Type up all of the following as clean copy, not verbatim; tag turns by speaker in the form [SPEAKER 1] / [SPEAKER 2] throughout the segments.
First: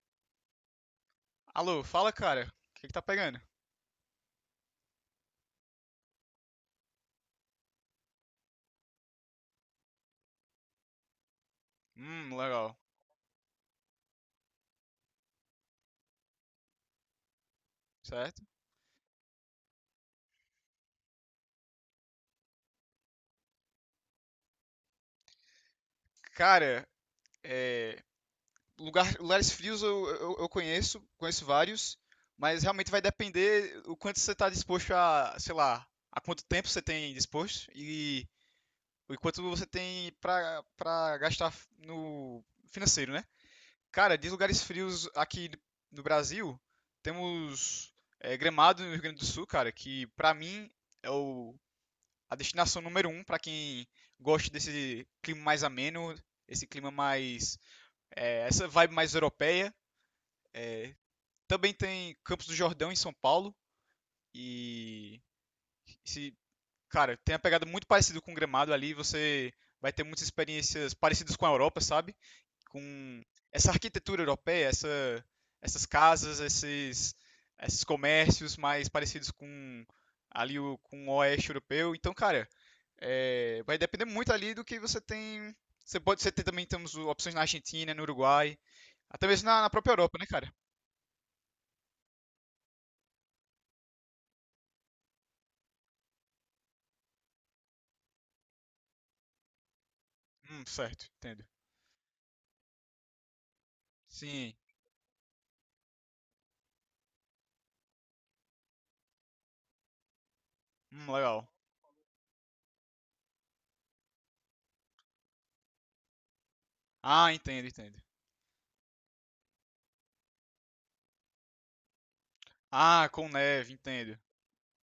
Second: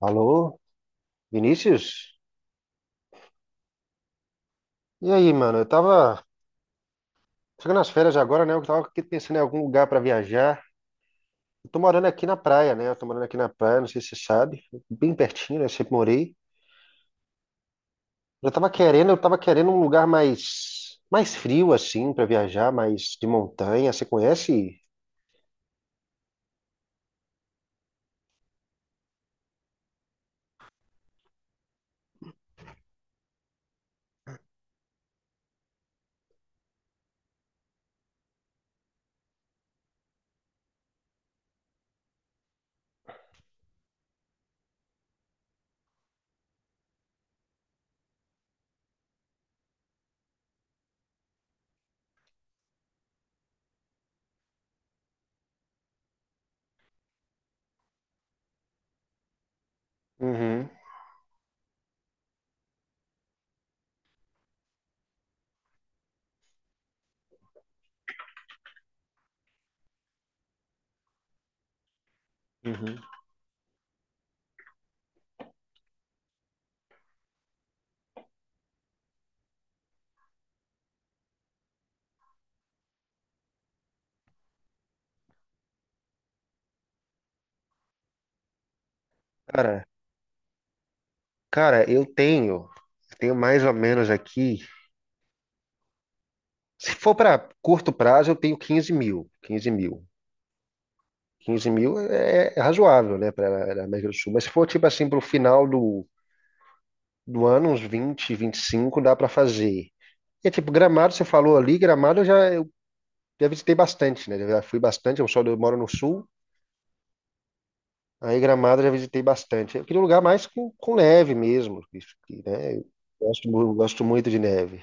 [SPEAKER 1] Alô,
[SPEAKER 2] Alô, fala,
[SPEAKER 1] Vinícius?
[SPEAKER 2] cara. O que que tá pegando?
[SPEAKER 1] E aí, mano? Eu tava chegando nas férias agora, né? Eu tava aqui pensando em algum lugar pra viajar. Eu tô morando aqui na praia,
[SPEAKER 2] Legal.
[SPEAKER 1] né? Eu tô morando aqui na praia, não sei se você sabe, bem pertinho, né? Eu sempre morei.
[SPEAKER 2] Certo?
[SPEAKER 1] Eu tava querendo um lugar mais frio assim pra viajar, mais de montanha. Você conhece?
[SPEAKER 2] Cara, é, lugares frios eu conheço, conheço vários, mas realmente vai depender o quanto você tá disposto a, sei lá, a quanto tempo você tem disposto e o quanto você tem pra gastar no financeiro, né? Cara, de lugares frios aqui no Brasil, temos Gramado no Rio Grande do Sul, cara, que pra mim é o a destinação número um para quem gosta desse clima mais ameno, esse clima mais. É, essa vibe mais europeia.
[SPEAKER 1] Uhum,
[SPEAKER 2] Também tem Campos do Jordão em São Paulo. E. Esse, Cara, tem uma pegada muito parecida com o Gramado ali. Você vai ter muitas experiências parecidas com a Europa, sabe?
[SPEAKER 1] uhum.
[SPEAKER 2] Com essa arquitetura europeia, essas casas, esses comércios mais parecidos com o oeste europeu. Então, cara, É, vai depender muito ali do que você tem. Também temos opções na Argentina, no Uruguai, até mesmo na
[SPEAKER 1] Cara,
[SPEAKER 2] própria Europa, né, cara?
[SPEAKER 1] cara, eu tenho mais ou menos aqui. Se for pra curto prazo, eu tenho 15.000, 15.000.
[SPEAKER 2] Certo, entendo.
[SPEAKER 1] Quinze mil é razoável, né, para a América do Sul. Mas se
[SPEAKER 2] Sim,
[SPEAKER 1] for, tipo assim, para o final do ano, uns vinte e cinco dá para fazer. E, é tipo, Gramado, você
[SPEAKER 2] legal.
[SPEAKER 1] falou ali, Gramado eu já visitei bastante, né? Eu já fui bastante, eu moro no sul,
[SPEAKER 2] Ah, entendo, entendo.
[SPEAKER 1] aí Gramado eu já visitei bastante. Eu queria um lugar mais com neve mesmo, isso que, né? Eu
[SPEAKER 2] Ah, com
[SPEAKER 1] gosto,
[SPEAKER 2] neve,
[SPEAKER 1] mu- gosto
[SPEAKER 2] entendo.
[SPEAKER 1] muito de neve.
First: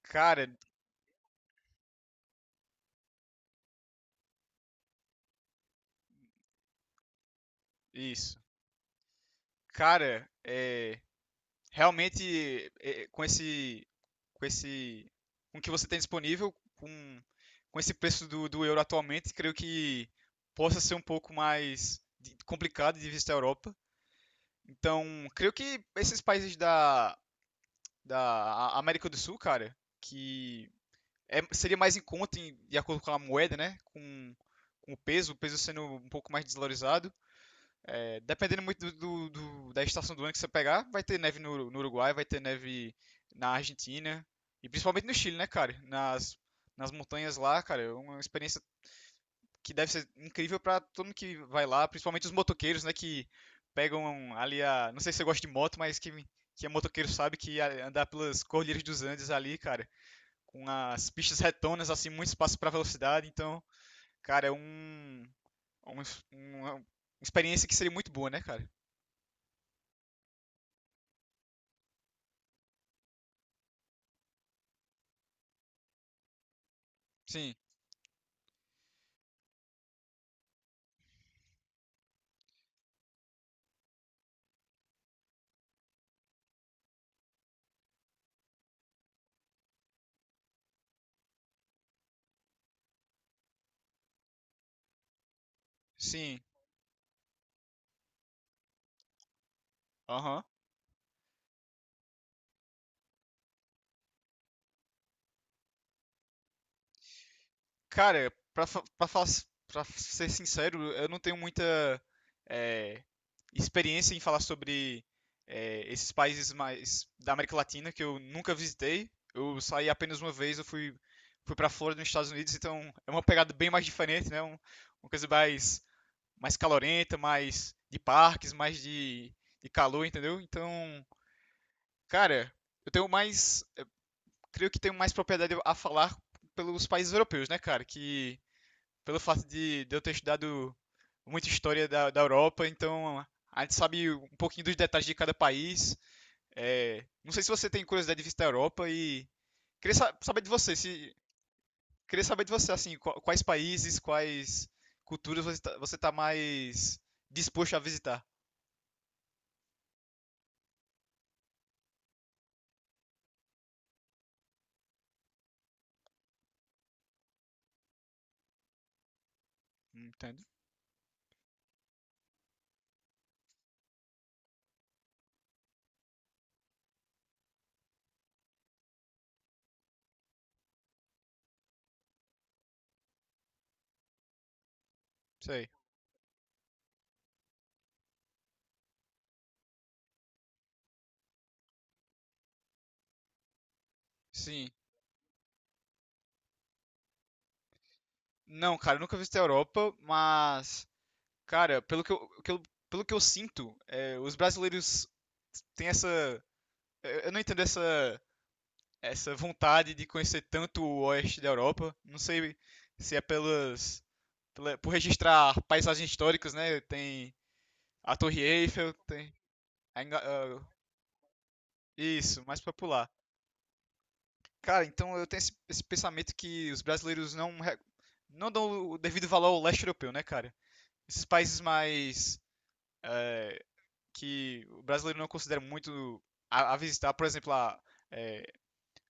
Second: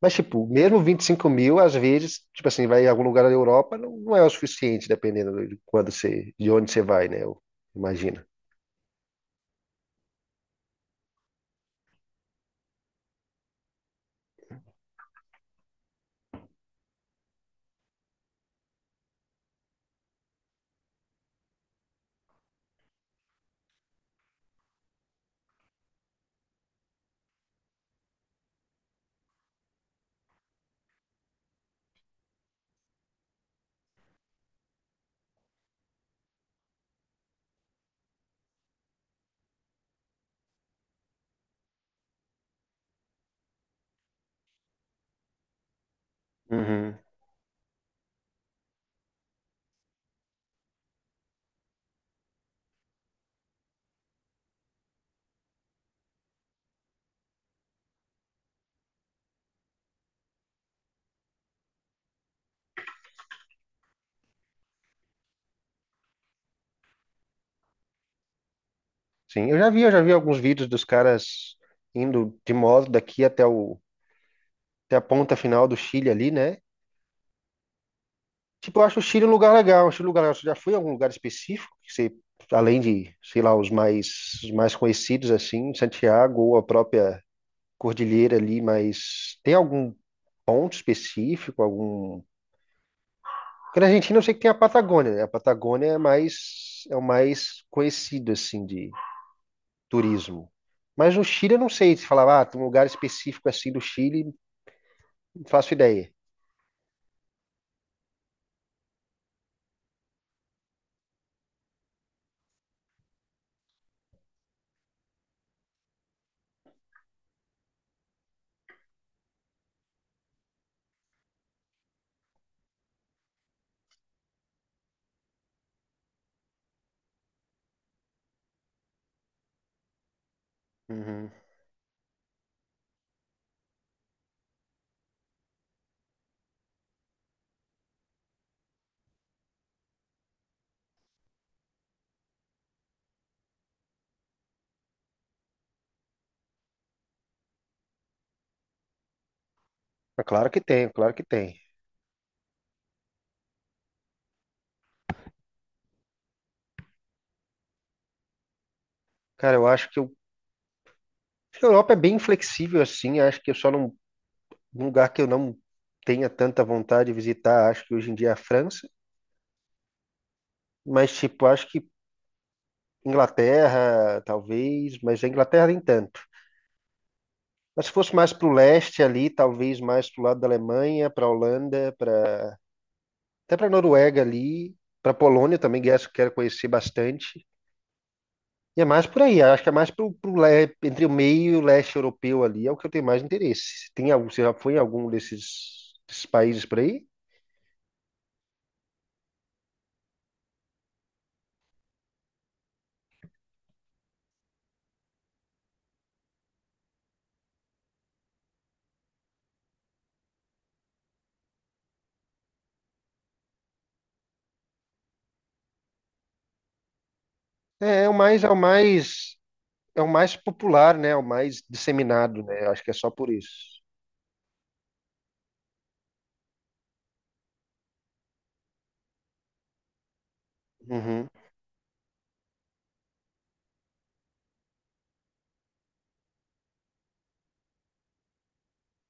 [SPEAKER 1] Mas, tipo,
[SPEAKER 2] Cara,
[SPEAKER 1] mesmo 25.000, às vezes, tipo assim, vai em algum lugar da Europa, não é o suficiente, dependendo de quando você, de onde você vai, né? Eu, imagina.
[SPEAKER 2] isso. Cara, é, realmente é, com esse, com o que você tem disponível, com esse preço do euro atualmente, creio que possa ser um pouco complicado de visitar a Europa. Então, creio que esses países da América do Sul, cara, que seria mais em conta de acordo com a moeda, né? Com o peso sendo um pouco mais desvalorizado. É, dependendo muito da estação do ano que você pegar, vai ter neve no Uruguai, vai ter neve na Argentina e principalmente no Chile, né, cara? Nas
[SPEAKER 1] Uhum.
[SPEAKER 2] montanhas lá, cara, é uma experiência que deve ser incrível pra todo mundo que vai lá, principalmente os motoqueiros, né, que pegam ali a, não sei se você gosta de moto, mas que é motoqueiro sabe que andar pelas cordilheiras dos Andes ali, cara, com as pistas retonas assim, muito espaço pra velocidade, então, cara, é um- é uma experiência que seria muito boa, né, cara?
[SPEAKER 1] Sim, eu já vi alguns vídeos dos caras indo de moto daqui até a ponta final do Chile ali, né?
[SPEAKER 2] Sim.
[SPEAKER 1] Tipo, eu acho o Chile um lugar legal, acho um lugar legal. Você já foi em algum lugar específico que você, além de, sei lá, os mais conhecidos assim, Santiago ou a própria cordilheira ali, mas tem algum ponto específico, algum? Porque na Argentina eu sei que tem a Patagônia, né? A Patagônia é
[SPEAKER 2] Sim.
[SPEAKER 1] mais é o mais conhecido assim de
[SPEAKER 2] Aham.
[SPEAKER 1] turismo. Mas no Chile eu não sei se falava, ah, tem um lugar específico assim do Chile. Não faço ideia.
[SPEAKER 2] Cara, pra, fa- pra, fa- Pra ser sincero, eu não tenho muita eh, experiência em falar sobre esses países mais da América Latina que eu nunca visitei. Eu saí apenas uma vez, fui pra Flórida, nos Estados Unidos, então é uma pegada bem mais diferente, né? Uma coisa mais, mais calorenta, mais de parques, de calor, entendeu? Então,
[SPEAKER 1] Uhum.
[SPEAKER 2] cara, eu tenho mais, creio que tenho mais propriedade a falar pelos países europeus, né, cara? Que pelo fato de eu ter estudado muita história da Europa, então a gente sabe um pouquinho dos detalhes de cada país. É, não sei se você tem curiosidade de visitar a Europa e
[SPEAKER 1] Mas
[SPEAKER 2] saber de
[SPEAKER 1] claro que
[SPEAKER 2] você,
[SPEAKER 1] tem, é claro
[SPEAKER 2] se
[SPEAKER 1] que tem.
[SPEAKER 2] queria saber de você assim, qua- quais países, quais culturas você tá mais disposto a visitar,
[SPEAKER 1] Cara, eu acho que a Europa é bem flexível assim. Acho que eu só não. Um lugar que eu não tenha tanta vontade de visitar, acho que hoje em dia é a França.
[SPEAKER 2] entende?
[SPEAKER 1] Mas, tipo, acho que Inglaterra, talvez. Mas a Inglaterra nem tanto. Mas se fosse mais pro leste ali, talvez mais pro lado da Alemanha, pra Holanda, até pra Noruega ali. Pra Polônia
[SPEAKER 2] Sei.
[SPEAKER 1] também, que é essa eu quero conhecer bastante. E é mais por aí, acho que é mais entre o meio e o leste europeu ali, é o que eu tenho mais interesse. Tem algum, você já
[SPEAKER 2] Sim.
[SPEAKER 1] foi em algum desses países por aí?
[SPEAKER 2] Não, cara, eu nunca visitei a Europa, mas cara, pelo que eu sinto, é, os brasileiros têm essa eu não entendo essa vontade de conhecer tanto o oeste da Europa. Não sei se é por registrar paisagens históricas, né? Tem
[SPEAKER 1] É, é o
[SPEAKER 2] a Torre
[SPEAKER 1] mais, é o
[SPEAKER 2] Eiffel, tem
[SPEAKER 1] mais, é
[SPEAKER 2] a
[SPEAKER 1] o
[SPEAKER 2] Ingla-
[SPEAKER 1] mais
[SPEAKER 2] ah,
[SPEAKER 1] popular, né? É o mais disseminado,
[SPEAKER 2] isso, mais
[SPEAKER 1] né? Acho que é
[SPEAKER 2] popular.
[SPEAKER 1] só por isso.
[SPEAKER 2] Cara, então eu tenho esse pensamento que os brasileiros não dão o devido valor ao leste europeu, né, cara? Esses
[SPEAKER 1] Uhum,
[SPEAKER 2] países mais que o brasileiro não considera muito a visitar, por exemplo, a,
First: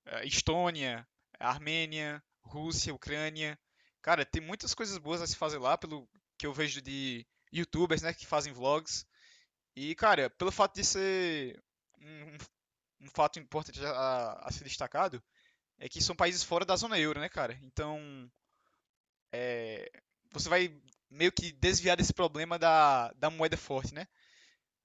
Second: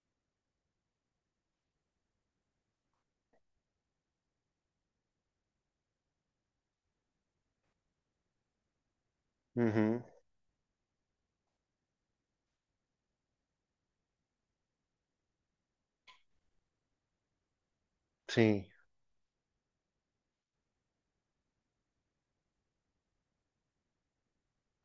[SPEAKER 2] eh, Estônia, Armênia, Rússia, Ucrânia. Cara, tem muitas coisas boas a se fazer lá, pelo que eu vejo de YouTubers, né, que fazem vlogs. E,
[SPEAKER 1] uhum,
[SPEAKER 2] cara, pelo fato de ser um, um- um fato importante a ser destacado, é que são países fora da zona euro, né, cara? Então,
[SPEAKER 1] sim,
[SPEAKER 2] eh, você vai meio que desviar desse problema da moeda forte, né?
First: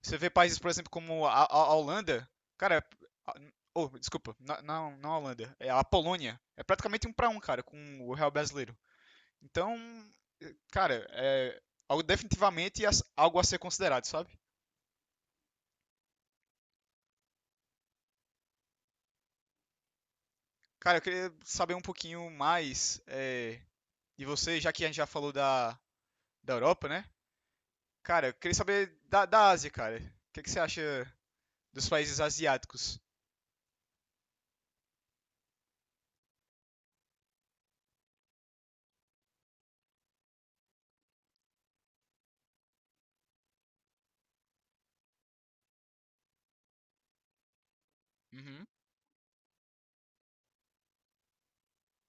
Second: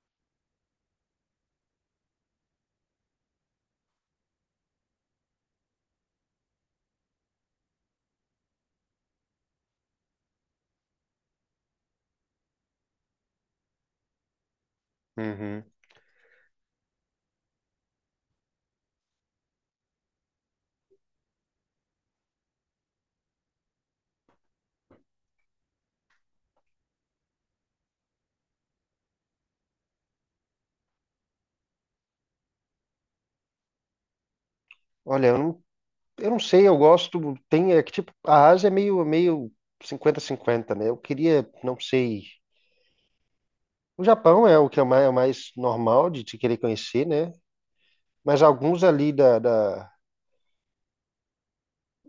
[SPEAKER 2] Você vê países, por exemplo, como a Holanda, cara, a- oh, desculpa, não a Holanda, é a Polônia. É praticamente um pra um, cara, com o real brasileiro. Então, cara, é algo definitivamente algo a ser considerado, sabe?
[SPEAKER 1] uhum.
[SPEAKER 2] Cara, eu queria saber um pouquinho mais de você, já que a gente já falou da Europa, né? Cara, eu queria saber da Ásia, cara. O que que você acha dos países asiáticos?
[SPEAKER 1] Olha, eu não sei, eu gosto, tem, é que tipo, a Ásia é meio cinquenta cinquenta, né? Eu queria, não sei, o Japão é o que é o mais normal de te querer conhecer, né? Mas
[SPEAKER 2] Uhum,
[SPEAKER 1] alguns ali da, da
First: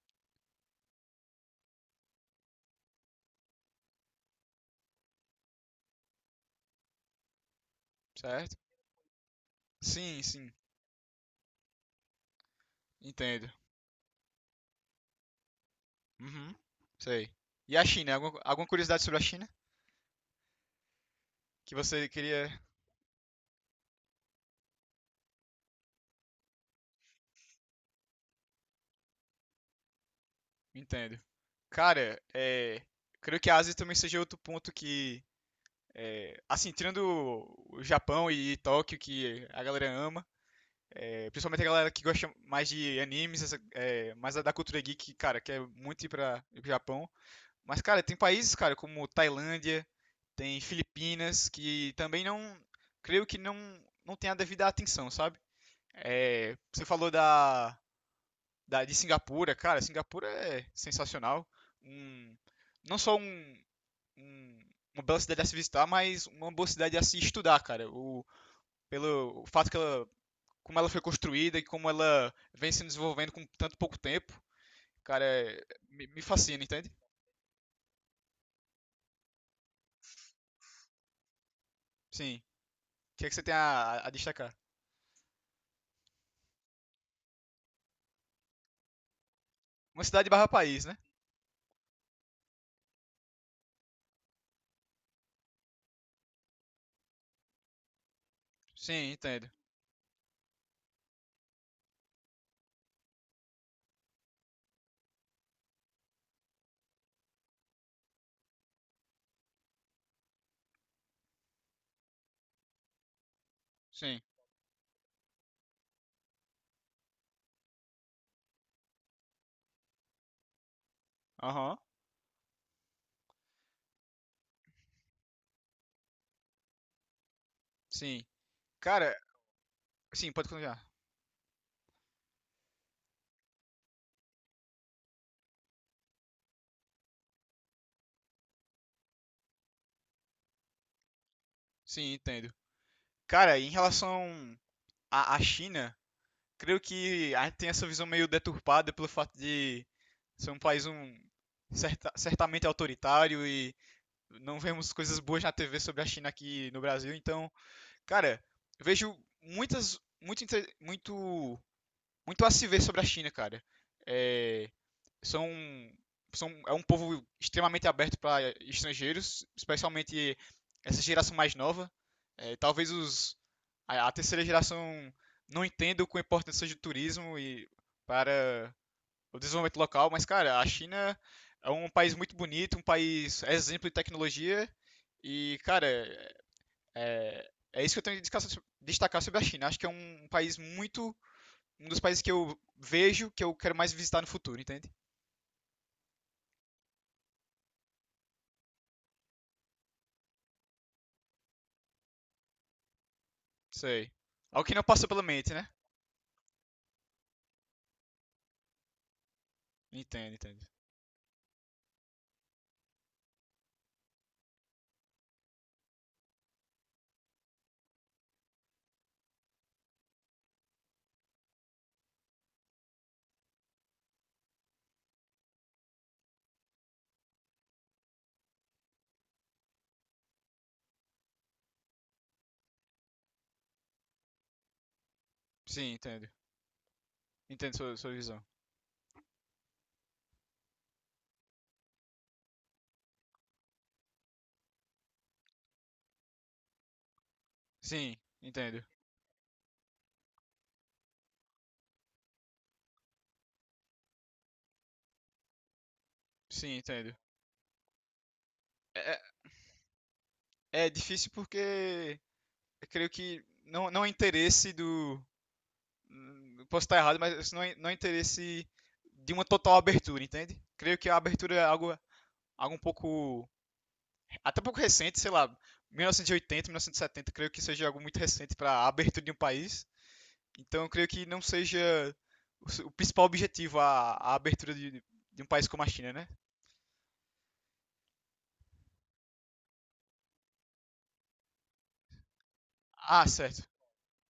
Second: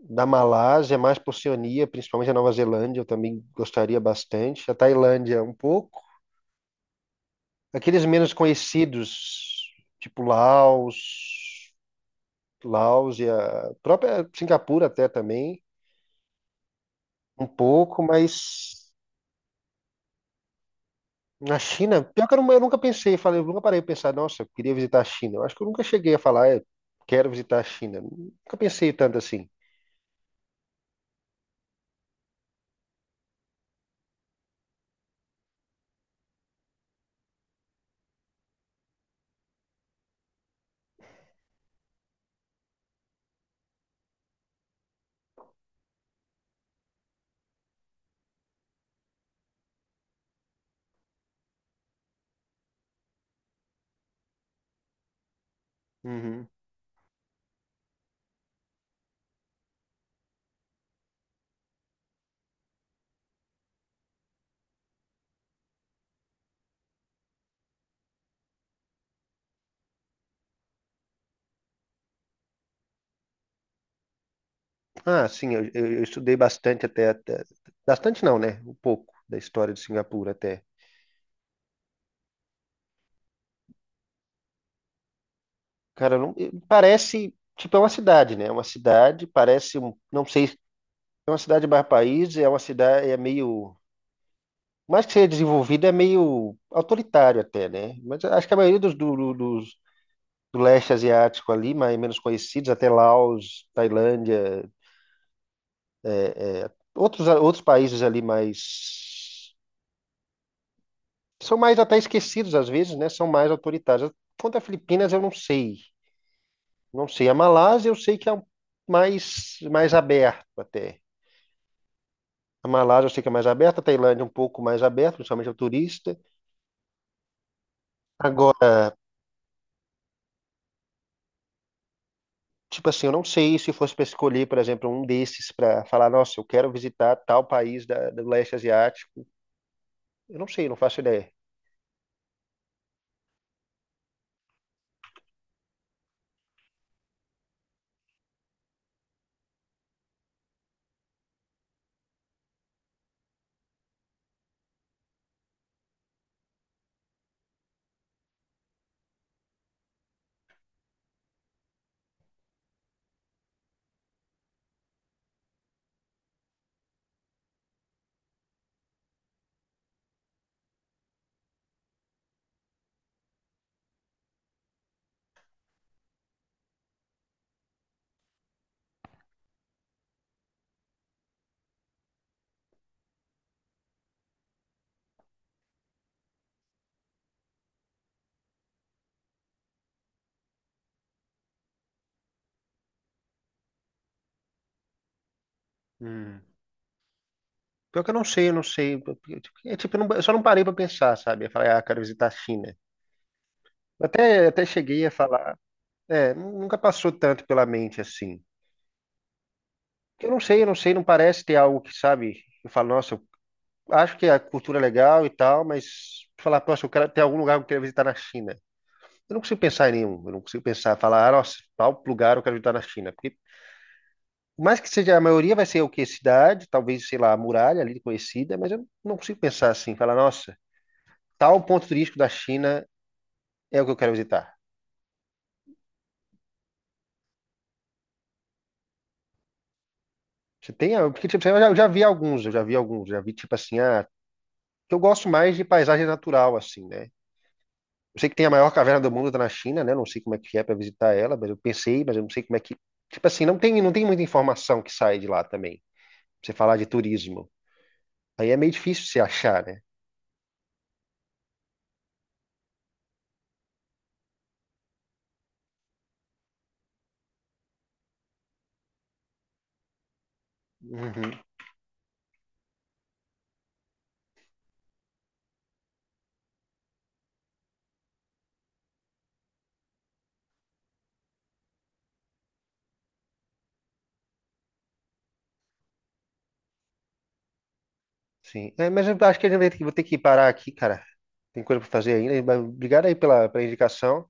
[SPEAKER 1] Da Malásia, mais por Oceania, principalmente a Nova Zelândia, eu também gostaria bastante. A Tailândia, um pouco. Aqueles menos
[SPEAKER 2] certo?
[SPEAKER 1] conhecidos,
[SPEAKER 2] Sim,
[SPEAKER 1] tipo
[SPEAKER 2] sim,
[SPEAKER 1] Laos, Laos e
[SPEAKER 2] entendo.
[SPEAKER 1] a própria Singapura até também,
[SPEAKER 2] Uhum, sei.
[SPEAKER 1] um
[SPEAKER 2] E a
[SPEAKER 1] pouco,
[SPEAKER 2] China? Alguma, alguma
[SPEAKER 1] mas
[SPEAKER 2] curiosidade sobre a China
[SPEAKER 1] na
[SPEAKER 2] que
[SPEAKER 1] China,
[SPEAKER 2] você
[SPEAKER 1] pior que eu, não-
[SPEAKER 2] queria?
[SPEAKER 1] eu nunca pensei, falei, eu nunca parei de pensar, nossa, eu queria visitar a China. Eu acho que eu nunca cheguei a falar, eu quero visitar a China. Nunca pensei tanto assim.
[SPEAKER 2] Entendo. Cara, é, creio que a Ásia também seja outro ponto que, é, assim, tirando o Japão e Tóquio, que a galera ama, é, principalmente a galera que gosta mais de animes, mais da cultura geek, cara, quer muito ir para o Japão. Mas, cara, tem países, cara, como Tailândia, tem Filipinas, que também não, creio que não, não tem a devida atenção, sabe?
[SPEAKER 1] Uhum.
[SPEAKER 2] É, você falou de Singapura, cara, Singapura é sensacional. Um, não só um- um- Uma bela cidade a se visitar, mas uma boa cidade a se estudar, cara. Pelo o fato que ela, como ela foi construída e como ela vem se desenvolvendo com tanto pouco tempo, cara,
[SPEAKER 1] Ah, sim, eu
[SPEAKER 2] me
[SPEAKER 1] estudei
[SPEAKER 2] fascina,
[SPEAKER 1] bastante
[SPEAKER 2] entende?
[SPEAKER 1] até, até- Bastante não, né? Um pouco da história de Singapura até.
[SPEAKER 2] Sim. O que é que você tem a destacar?
[SPEAKER 1] Cara, não, parece. Tipo, é uma cidade, né? É uma cidade, parece.
[SPEAKER 2] Uma
[SPEAKER 1] Não
[SPEAKER 2] cidade
[SPEAKER 1] sei.
[SPEAKER 2] barra país, né?
[SPEAKER 1] É uma cidade barra país, é uma cidade. É meio. Mais que seja desenvolvida, é meio autoritário até, né? Mas acho que a maioria dos,
[SPEAKER 2] Sim,
[SPEAKER 1] do, do-
[SPEAKER 2] entendo.
[SPEAKER 1] dos, do leste asiático ali, mais menos conhecidos, até Laos, Tailândia, outros países ali mais. São mais até esquecidos às vezes, né? São mais autoritários.
[SPEAKER 2] Sim.
[SPEAKER 1] Quanto a Filipinas, eu não sei. Não sei. A Malásia, eu sei que é mais aberto até.
[SPEAKER 2] Aham.
[SPEAKER 1] A Malásia, eu sei que é mais aberta. A Tailândia, um pouco mais aberta, principalmente ao turista.
[SPEAKER 2] Sim.
[SPEAKER 1] Agora,
[SPEAKER 2] Cara, sim, pode continuar.
[SPEAKER 1] tipo assim, eu não sei se fosse para escolher, por exemplo, um desses para falar, nossa, eu quero visitar tal país do leste asiático. Eu não sei, não faço ideia.
[SPEAKER 2] Sim, entendo. Cara, em relação a China, creio que a gente tem essa visão meio deturpada pelo fato de ser um país certamente autoritário e não vemos coisas boas na TV sobre a China aqui no Brasil. Então, cara, eu vejo muitas, muito, inte- muito muito a se ver sobre a China, cara. É, são, é um povo extremamente aberto para estrangeiros, especialmente essa geração mais nova. É, talvez terceira geração não entenda com a importância do turismo e para o desenvolvimento local, mas, cara, a China é um país muito bonito, um país exemplo de tecnologia. E, cara, é, é isso que eu tenho de destacar sobre a China. Acho que é um país muito dos países que eu vejo que eu quero mais visitar no futuro, entende?
[SPEAKER 1] Hum. Pior que eu não sei, eu não sei. É tipo, eu só não parei para pensar, sabe? Eu falei, ah, quero visitar a China.
[SPEAKER 2] Sei.
[SPEAKER 1] Até
[SPEAKER 2] Algo que não
[SPEAKER 1] cheguei
[SPEAKER 2] passou
[SPEAKER 1] a
[SPEAKER 2] pela mente,
[SPEAKER 1] falar.
[SPEAKER 2] né?
[SPEAKER 1] É, nunca passou tanto pela mente assim.
[SPEAKER 2] Entendo,
[SPEAKER 1] Eu
[SPEAKER 2] entendo.
[SPEAKER 1] não sei, não parece ter algo que, sabe, eu falo, nossa, eu acho que a cultura é legal e tal, mas falar, nossa, eu quero ter algum lugar que eu quero visitar na China. Eu não consigo pensar em nenhum, eu não consigo pensar, falar, ah, nossa, tal lugar eu quero visitar na China. Porque, por mais que seja, a maioria vai ser o quê? Cidade, talvez, sei lá, a muralha ali conhecida, mas eu não consigo pensar assim, falar, nossa, tal ponto turístico da China é o que eu quero visitar.
[SPEAKER 2] Sim, entendo. Entendo sua, sua visão.
[SPEAKER 1] Você tem, porque tipo, eu já vi alguns, eu já vi alguns, já vi tipo assim, ah, que eu gosto mais de paisagem natural, assim, né?
[SPEAKER 2] Sim,
[SPEAKER 1] Eu sei que tem a maior
[SPEAKER 2] entendo.
[SPEAKER 1] caverna do mundo, tá na China, né? Não sei como é que é para visitar ela, mas eu pensei, mas eu não sei como é que. Tipo assim, não tem muita informação que sai de lá também. Pra você
[SPEAKER 2] Sim,
[SPEAKER 1] falar de
[SPEAKER 2] entendo.
[SPEAKER 1] turismo. Aí é meio
[SPEAKER 2] É,
[SPEAKER 1] difícil
[SPEAKER 2] é
[SPEAKER 1] você achar, né?
[SPEAKER 2] é difícil porque eu creio que não é interesse do. Hum, posso estar errado, mas não é interesse de uma total abertura, entende? Creio que a
[SPEAKER 1] Uhum,
[SPEAKER 2] abertura é algo, algo um pouco. Até um pouco recente, sei lá, 1980, 1970, creio que seja algo muito recente para a abertura de um país. Então eu creio que não seja o principal objetivo a abertura de um país como a China, né?
[SPEAKER 1] sim. É, mas eu acho que eu vou ter que parar aqui, cara. Tem coisa para fazer ainda. Mas obrigado aí
[SPEAKER 2] Ah,
[SPEAKER 1] pela
[SPEAKER 2] certo.
[SPEAKER 1] indicação.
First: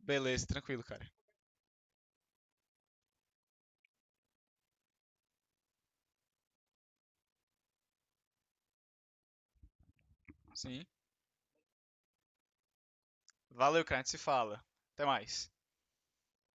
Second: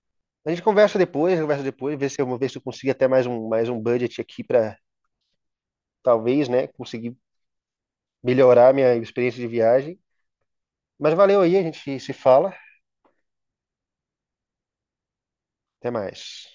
[SPEAKER 2] Beleza,
[SPEAKER 1] A gente
[SPEAKER 2] tranquilo, cara.
[SPEAKER 1] conversa depois, ver se eu consigo até mais um budget aqui para talvez, né, conseguir melhorar minha experiência de viagem.
[SPEAKER 2] Sim.
[SPEAKER 1] Mas valeu aí, a gente se fala.
[SPEAKER 2] Valeu, cara. A gente se fala. Até mais.
[SPEAKER 1] Até mais.